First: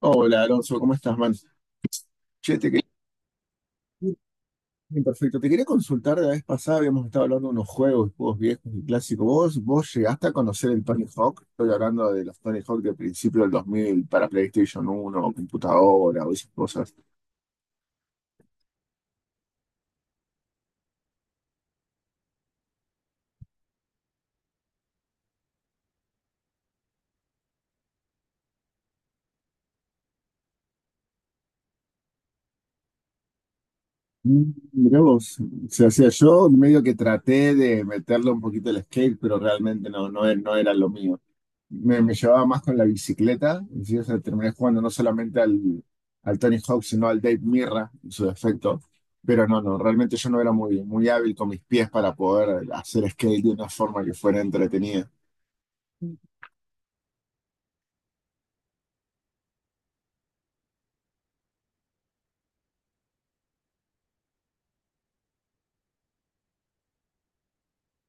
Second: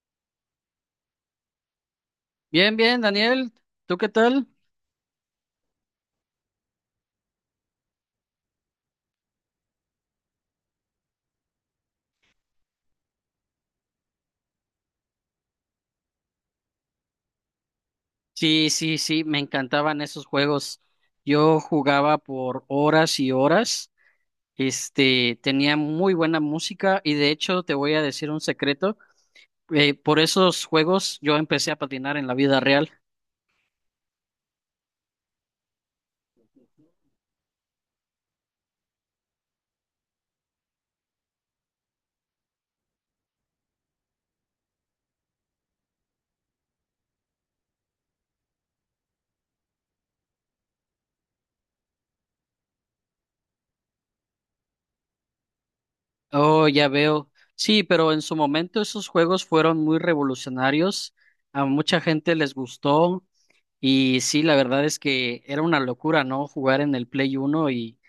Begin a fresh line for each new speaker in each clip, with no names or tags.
Hola Alonso, ¿cómo estás, man? Che, te
Bien,
quería...
bien, Daniel, ¿tú qué tal?
Bien, perfecto, te quería consultar. La vez pasada habíamos estado hablando de unos juegos, juegos viejos y clásicos. ¿Vos llegaste a conocer el Tony Hawk? Estoy hablando de los Tony Hawk del principio del 2000 para PlayStation uno, o computadora o esas cosas.
Sí, sí, sí, me encantaban esos juegos. Yo jugaba por horas y horas. Tenía muy buena música y de hecho te voy a decir un secreto. Por esos juegos yo empecé a patinar en la vida real.
Mirá vos. O sea, hacía yo medio que traté de meterle un poquito el skate, pero realmente no, no, no era lo mío. Me llevaba más con la bicicleta, y sí, o sea, terminé jugando no solamente al, al Tony Hawk, sino al Dave Mirra en su defecto. Pero no, no, realmente yo no era muy, muy hábil con mis pies para poder hacer skate de una forma que fuera entretenida.
Oh, ya veo. Sí, pero en su momento esos juegos fueron muy revolucionarios. A mucha gente les gustó y sí, la verdad es que era una locura, ¿no? Jugar en el Play Uno y,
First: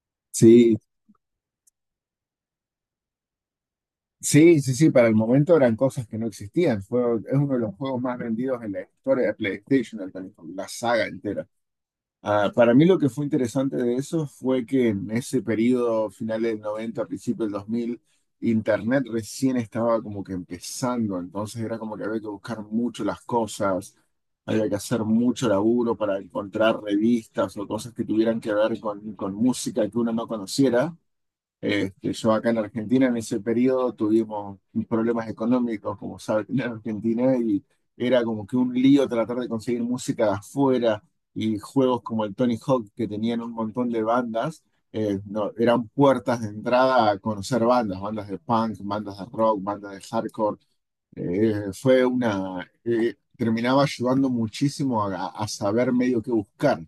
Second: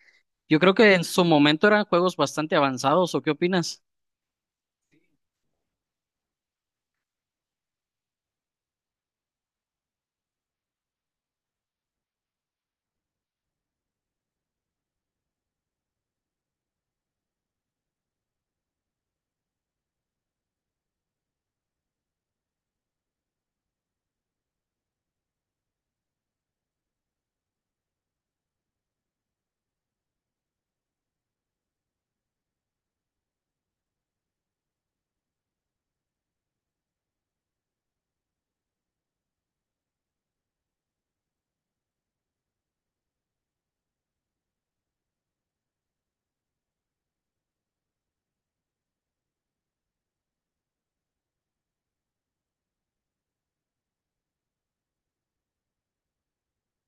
yo creo
Sí,
que en su momento eran juegos bastante avanzados, ¿o qué opinas?
sí, sí, sí, para el momento eran cosas que no existían. Es uno de los juegos más vendidos en la historia de PlayStation, el Tony Hawk, la saga entera. Ah, para mí lo que fue interesante de eso fue que en ese periodo, finales del 90, principio del dos mil, Internet recién estaba como que empezando. Entonces era como que había que buscar mucho las cosas, había que hacer mucho laburo para encontrar revistas o cosas que tuvieran que ver con música que uno no conociera. Este, yo acá en Argentina en ese periodo tuvimos problemas económicos, como saben, en Argentina, y era como que un lío tratar de conseguir música de afuera y juegos como el Tony Hawk, que tenían un montón de bandas. No, eran puertas de entrada a conocer bandas, bandas de punk, bandas de rock, bandas de hardcore. Terminaba ayudando muchísimo a saber medio qué buscar.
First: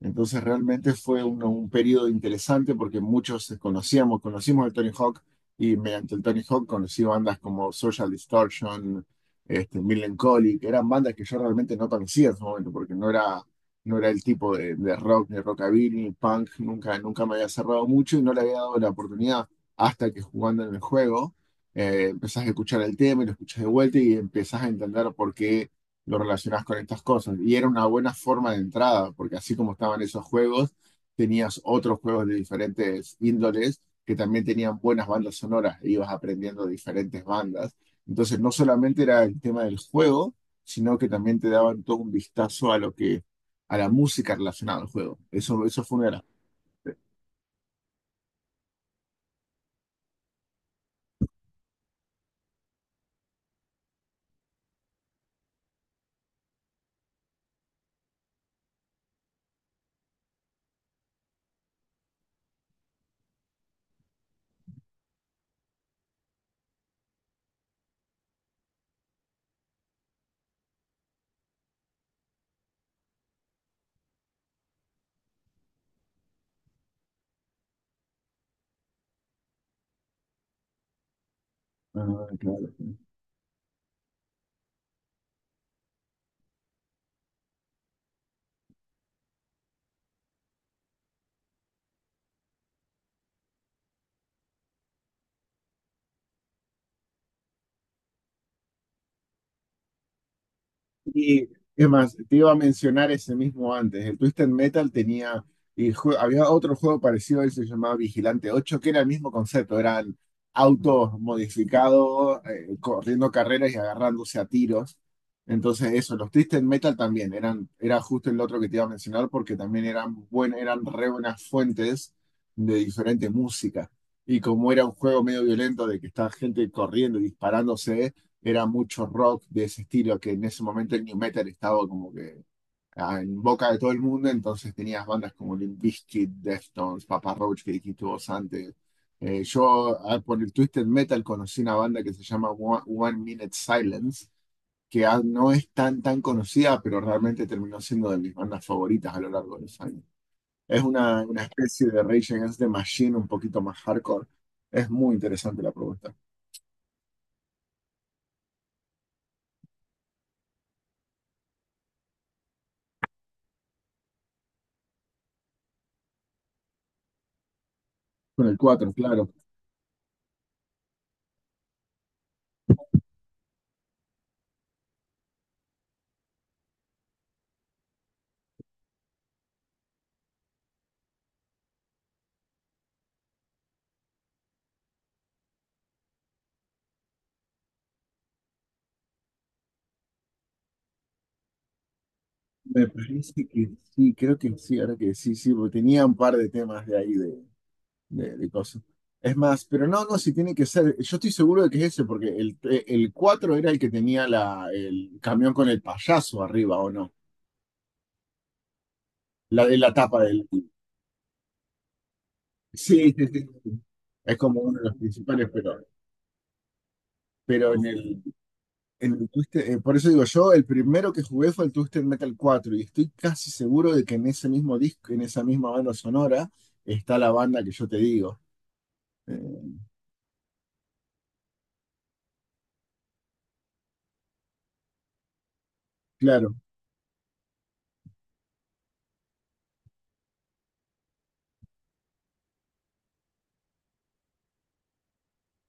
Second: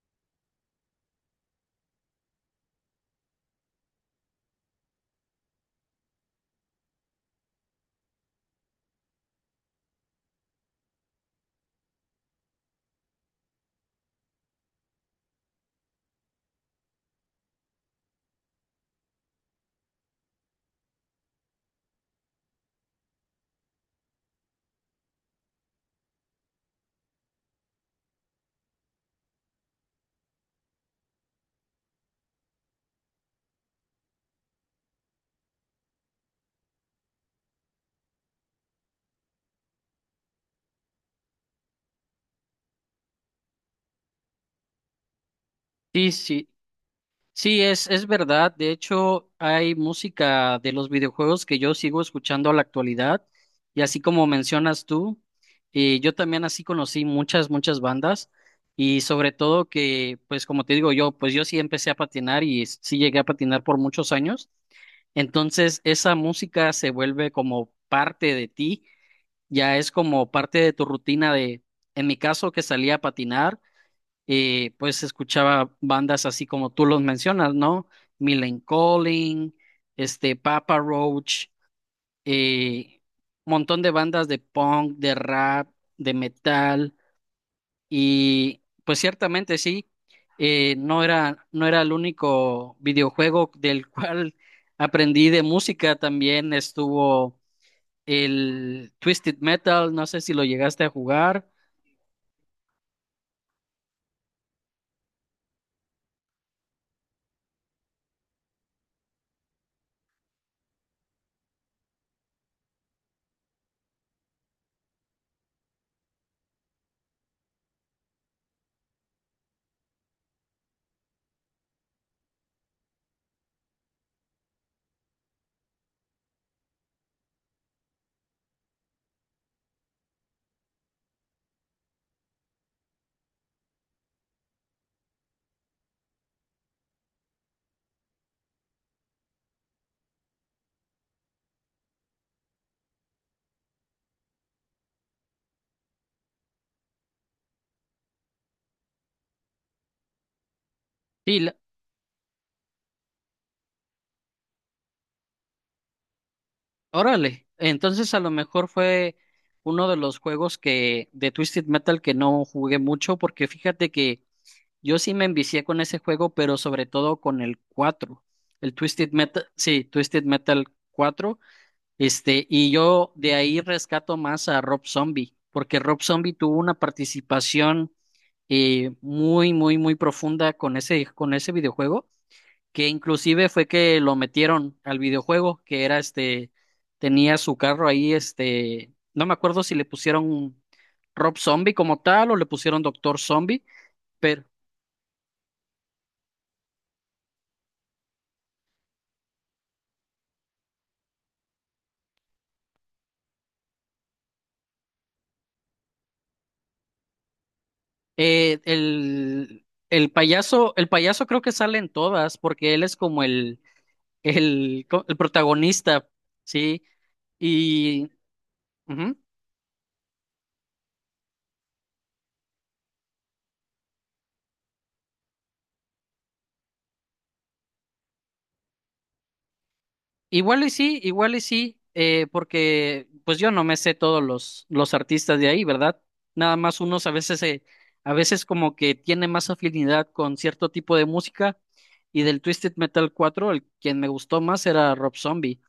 Entonces realmente fue un periodo interesante porque muchos conocimos el Tony Hawk, y mediante el Tony Hawk conocí bandas como Social Distortion, este, Millencolin. Eran bandas que yo realmente no conocía en su momento porque no era, no era el tipo de rock, ni rockabilly, ni punk. Nunca, nunca me había cerrado mucho y no le había dado la oportunidad hasta que jugando en el juego, empezás a escuchar el tema y lo escuchás de vuelta y empezás a entender por qué lo relacionás con estas cosas. Y era una buena forma de entrada, porque así como estaban esos juegos, tenías otros juegos de diferentes índoles que también tenían buenas bandas sonoras, e ibas aprendiendo diferentes bandas. Entonces, no solamente era el tema del juego, sino que también te daban todo un vistazo a lo que, a la música relacionada al juego. Eso fue una
Sí,
de las...
sí, sí, es verdad. De hecho, hay música de los videojuegos que yo sigo escuchando a la actualidad. Y así como mencionas tú, yo también así conocí muchas, muchas bandas. Y sobre todo que, pues como te digo yo, pues yo sí empecé a patinar y sí llegué a patinar por muchos años. Entonces, esa música se vuelve como parte de ti. Ya es como parte de tu rutina de, en mi caso, que salía a patinar, pues escuchaba bandas así como tú los mencionas, ¿no? Millen Collin, Papa Roach,
Ah, claro.
eh, montón de bandas de punk, de rap, de metal, y pues ciertamente sí, no era el único videojuego del cual aprendí de música, también estuvo. El Twisted Metal, no sé si lo llegaste a
Y
jugar.
es más, te iba a mencionar ese mismo antes. El Twisted Metal tenía, había otro juego parecido a él, se llamaba Vigilante ocho, que era el mismo concepto. Eran autos modificados, corriendo carreras y agarrándose a tiros. Entonces eso, los Twisted Metal también eran, era justo el otro que te iba a mencionar, porque también eran re buenas fuentes de diferente música. Y como era un juego medio violento de que está gente corriendo y disparándose, era mucho rock de ese estilo, que en ese momento el new metal estaba como que en boca de todo el mundo. Entonces tenías bandas como Limp Bizkit, Deftones, Papa Roach, que dijiste vos antes. Yo por el Twisted Metal conocí una banda que se llama One Minute Silence, que no es tan, tan conocida, pero realmente terminó siendo de mis bandas favoritas a lo largo de los años. Es
Sí,
una
la-
especie de Rage Against the Machine un poquito más hardcore. Es muy interesante la propuesta.
Órale. Entonces a lo mejor fue uno de los juegos que de Twisted Metal que no jugué mucho porque fíjate que yo sí me envicié con ese juego, pero sobre todo con el cuatro.
Con el
El
cuatro,
Twisted
claro.
Metal, sí, Twisted Metal 4. Y yo de ahí rescato más a Rob Zombie, porque Rob Zombie tuvo una participación muy, muy, muy profunda con ese videojuego. Que inclusive fue que lo metieron al videojuego, que era tenía su carro ahí, no me acuerdo si le pusieron Rob Zombie como tal o le pusieron
Me
Doctor
parece
Zombie,
que sí, creo
pero
que sí, ahora que sí, sí, porque tenía un par de temas de ahí de cosas. Es más, pero no, no, si tiene que ser, yo estoy seguro de que es ese, porque el 4 era el que tenía el camión con el payaso arriba, ¿o no?
eh,
La
el,
de la
el
tapa del...
payaso, el payaso creo que sale en todas, porque él es
Sí,
como
sí, sí,
el,
sí. Es como uno
el,
de los
co- el
principales,
protagonista, ¿sí?
pero en
Y
el,
ujú.
por eso digo yo, el primero que jugué fue el Twisted Metal cuatro, y estoy casi seguro de que en ese mismo disco, en esa misma banda sonora, está la banda que yo te digo. eh,
Igual y sí, porque pues yo no me sé todos los artistas de ahí, ¿verdad?
Claro,
Nada más unos a veces como que tiene más afinidad con cierto tipo de música y del Twisted Metal 4 el quien me gustó más era Rob Zombie.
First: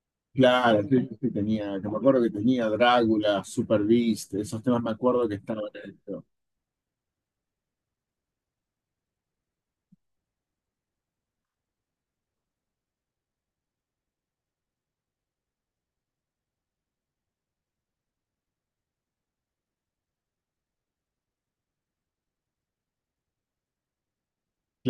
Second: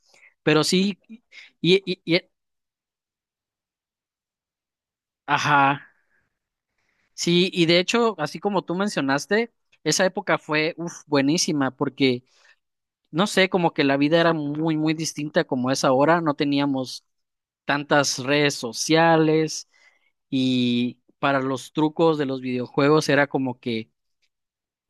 Pero
claro,
sí,
sí, sí, sí, tenía,
y,
que me
y,
acuerdo
y-
que tenía Drácula, Super Beast. Esos temas me acuerdo que estaban
ajá,
en esto.
sí, y de hecho, así como tú mencionaste, esa época fue, uf, buenísima, porque no sé, como que la vida era muy, muy distinta como es ahora, no teníamos tantas redes sociales y para los trucos de los videojuegos era como que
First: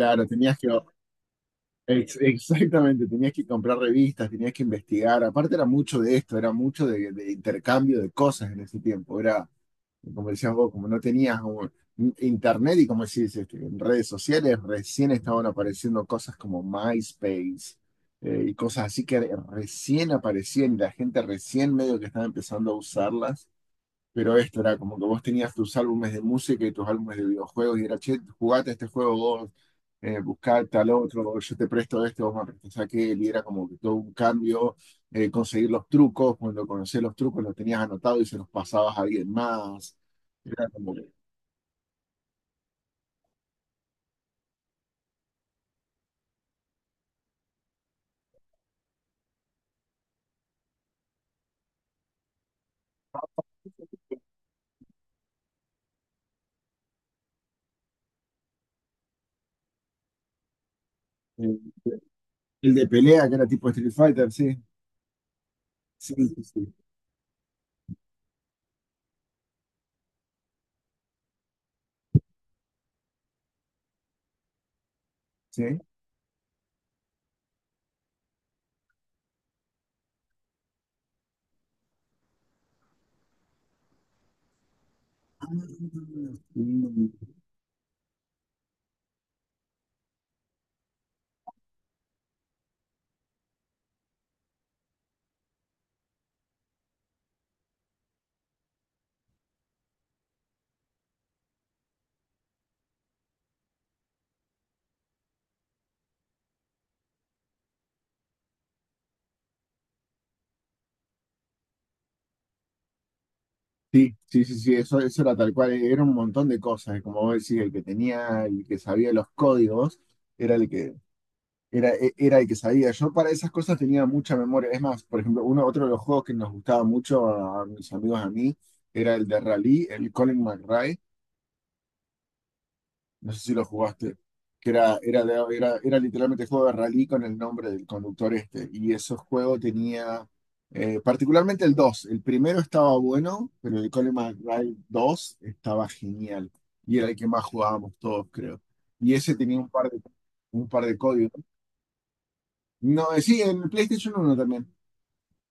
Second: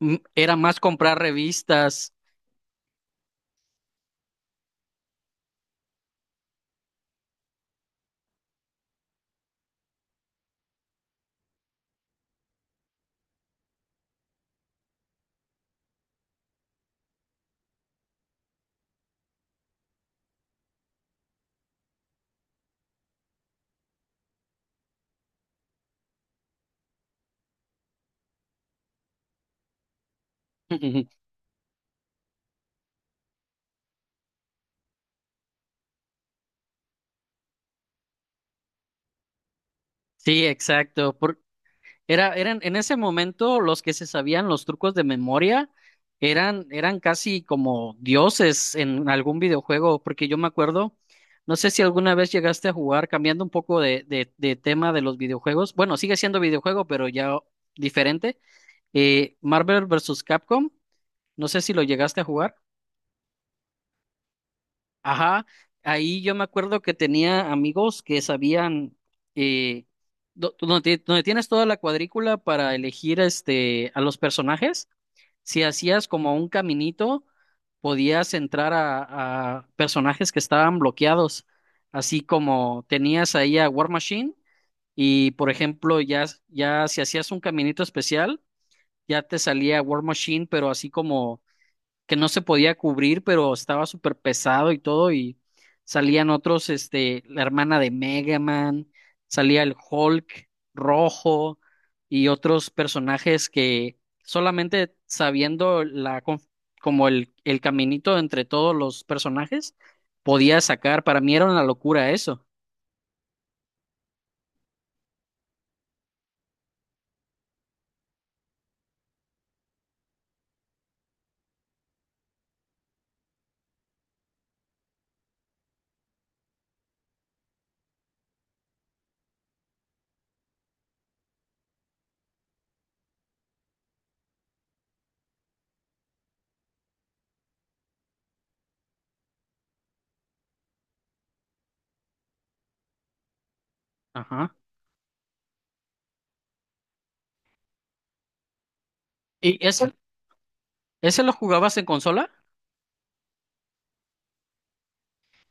era más comprar revistas.
exactamente, tenías que comprar revistas, tenías que investigar. Aparte era mucho de esto, era mucho de intercambio de cosas en ese tiempo. Era, como decías vos, como no tenías un internet, y como decís, este, en redes sociales recién estaban apareciendo cosas como MySpace. Y cosas así que recién aparecían, y la gente recién medio que estaba empezando a usarlas. Pero esto era como que vos tenías tus álbumes de música y tus álbumes de videojuegos, y era, che, jugate este juego vos, buscá tal otro, yo te presto este, vos me prestás aquel, y era como que todo un cambio. Conseguir los trucos, cuando conocías los trucos los tenías anotados y se los pasabas a alguien más,
Sí,
era como que,
exacto. Era, eran, en ese momento los que se sabían los trucos de memoria eran casi como dioses en algún videojuego, porque yo me acuerdo, no sé si alguna vez llegaste a jugar, cambiando un poco de tema de los videojuegos, bueno, sigue siendo videojuego, pero ya diferente, Marvel versus Capcom, no sé si
eh,
lo llegaste a jugar.
el de pelea que era tipo Street Fighter, sí,
Ajá,
sí,
ahí yo me
sí,
acuerdo que tenía amigos que sabían eh, donde tienes toda la cuadrícula para elegir a los personajes. Si
sí.
hacías como un caminito, podías entrar a personajes que estaban bloqueados. Así como tenías ahí a War Machine y por ejemplo ya si
¿Sí?
hacías un caminito especial ya te salía War Machine, pero así como que no se podía cubrir, pero estaba súper pesado y todo, y salían otros, la hermana de Mega Man, salía el Hulk rojo y otros personajes que solamente sabiendo como el caminito entre todos los personajes, podía sacar. Para mí era una locura eso.
Sí, sí, sí, sí, eso era tal cual, era un montón de cosas, y como vos decís, el que tenía, el que sabía los códigos, era el que, era, era el que sabía. Yo para esas cosas tenía mucha memoria. Es más, por ejemplo, otro de los juegos que nos gustaba mucho a mis amigos, a mí, era el de Rally, el Colin McRae, no sé si lo jugaste, que era, era, era literalmente juego de rally con el nombre del conductor este. Y ese juego particularmente el 2 el primero estaba bueno, pero el Colin
Ajá.
McRae 2 estaba genial. Y era el que más jugábamos todos, creo. Y ese tenía
¿Y
un par
ese,
de, un par de
ese lo
códigos.
jugabas en consola?
No, sí, en el PlayStation uno también.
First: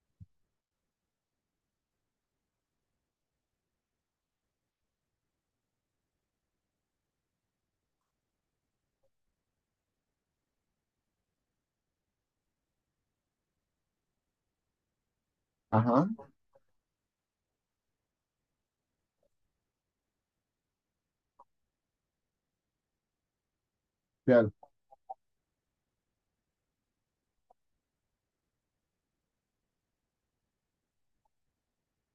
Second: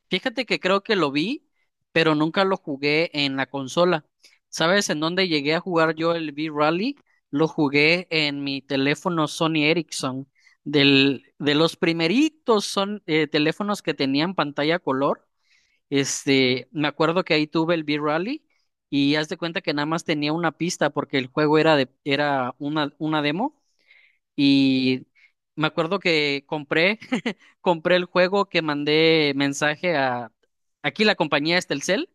Fíjate que creo que lo vi, pero nunca lo jugué en la consola. ¿Sabes en dónde llegué a jugar yo el V-Rally? Lo jugué en mi teléfono Sony Ericsson, del, de los primeritos son, teléfonos que tenían pantalla color.
Ajá,
Me acuerdo que ahí tuve el V-Rally y haz de cuenta que nada más tenía una pista porque el juego era de, era una demo
claro,
y me acuerdo que compré, compré el juego que mandé mensaje a, aquí la compañía es Telcel,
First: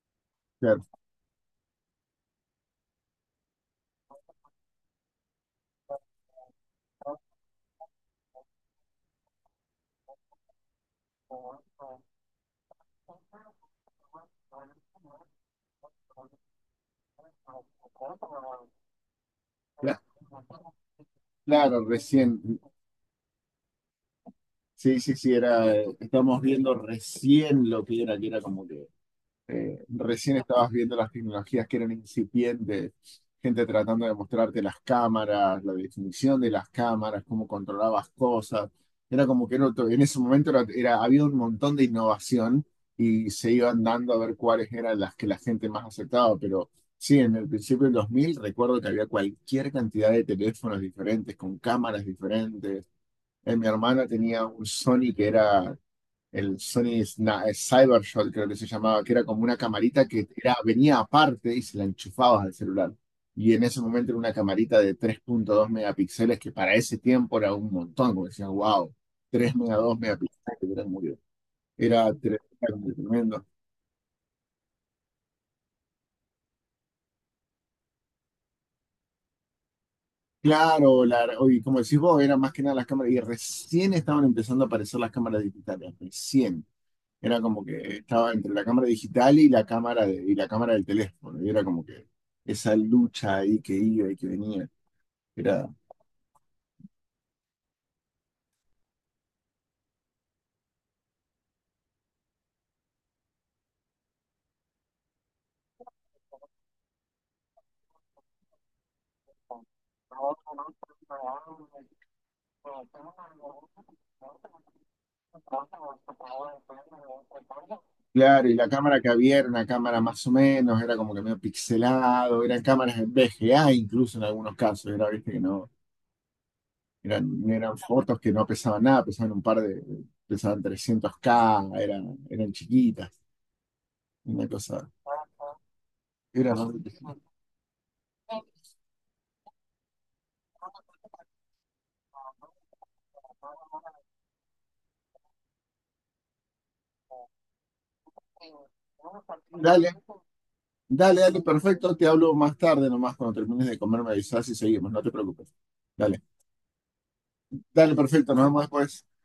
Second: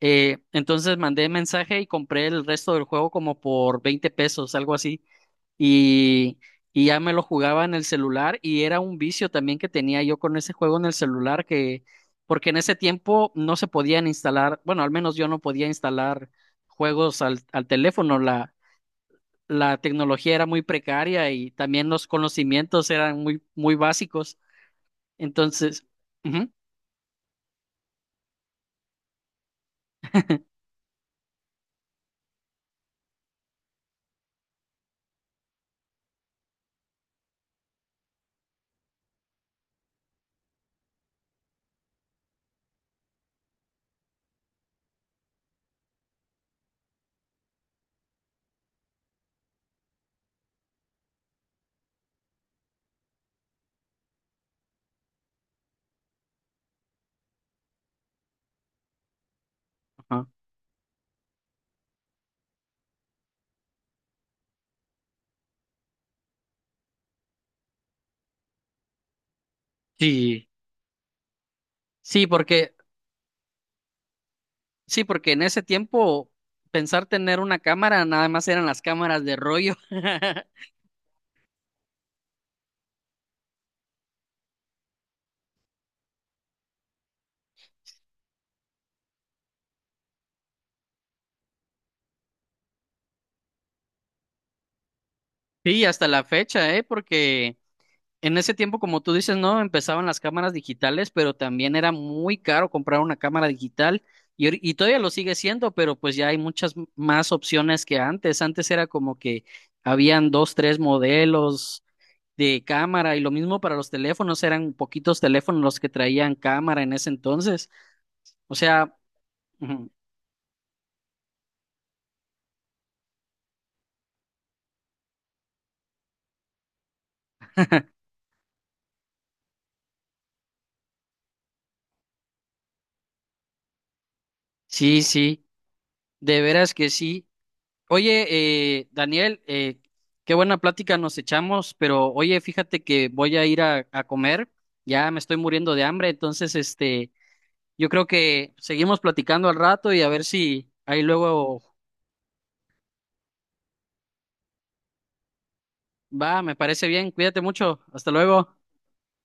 claro.
entonces mandé mensaje y compré el resto del juego como por 20 pesos, algo así, y, y ya me lo jugaba en el celular y era un vicio también que tenía yo con ese juego en el celular que, porque en ese tiempo no se podían instalar, bueno, al menos yo no podía instalar juegos al teléfono, la
Cla-
tecnología era muy precaria y
Claro,
también los
recién.
conocimientos eran muy, muy básicos.
Sí, sí, sí,
Entonces,
estamos
ujú,
viendo recién lo que era como que, recién estabas viendo las tecnologías que eran incipientes, gente tratando de mostrarte las cámaras, la definición de las cámaras, cómo controlabas cosas. Era como que era en ese momento había un montón de innovación, y se iban dando a ver cuáles eran las que la gente más aceptaba. Pero sí, en el principio del 2000 recuerdo que había cualquier cantidad de teléfonos diferentes, con cámaras diferentes. Mi hermana tenía un Sony que era el Sony Cybershot, creo que se llamaba, que era como una camarita que
ajá.
era, venía aparte y se la enchufabas al celular. Y en ese momento era una camarita de 3.2 megapíxeles, que para ese tiempo era un montón, como decían, wow, 3.2
Sí,
megapíxeles, era muy- era
sí,
tre- era tremendo.
sí, porque en ese tiempo pensar tener una cámara nada más eran las cámaras de rollo.
Claro, y como decís vos, era más que nada las cámaras, y recién estaban empezando a aparecer las cámaras digitales, recién. Era como que estaba entre la cámara digital y la cámara y la cámara del teléfono. Y era como que esa lucha ahí que iba y que venía. Era,
Sí, hasta la fecha, ¿eh? Porque en ese tiempo, como tú dices, no empezaban las cámaras digitales, pero también era muy caro comprar una cámara digital y todavía lo sigue siendo, pero pues ya hay muchas más opciones que antes. Antes era como que habían dos, tres modelos de cámara y lo mismo para los teléfonos, eran poquitos teléfonos los que traían cámara en ese entonces.
claro, y
O
la
sea,
cámara que había era una
ujú,
cámara más o menos, era como que medio pixelado. Eran cámaras en VGA, incluso en algunos casos. Era, viste, que no, eran fotos que no pesaban nada. Pesaban pesaban 300K. Eran chiquitas, una cosa.
sí, sí, de
Era más...
veras que sí. Oye, Daniel, qué buena plática nos echamos, pero oye, fíjate que voy a ir a comer, ya me estoy muriendo de hambre, entonces, yo creo que seguimos platicando al
Dale,
rato y a ver si ahí
dale, dale,
luego.
perfecto. Te hablo más tarde, nomás cuando termines de comer, me avisas y seguimos, no te preocupes. Dale,
Va, me parece bien, cuídate mucho,
dale,
hasta
perfecto. Nos
luego.
vemos después.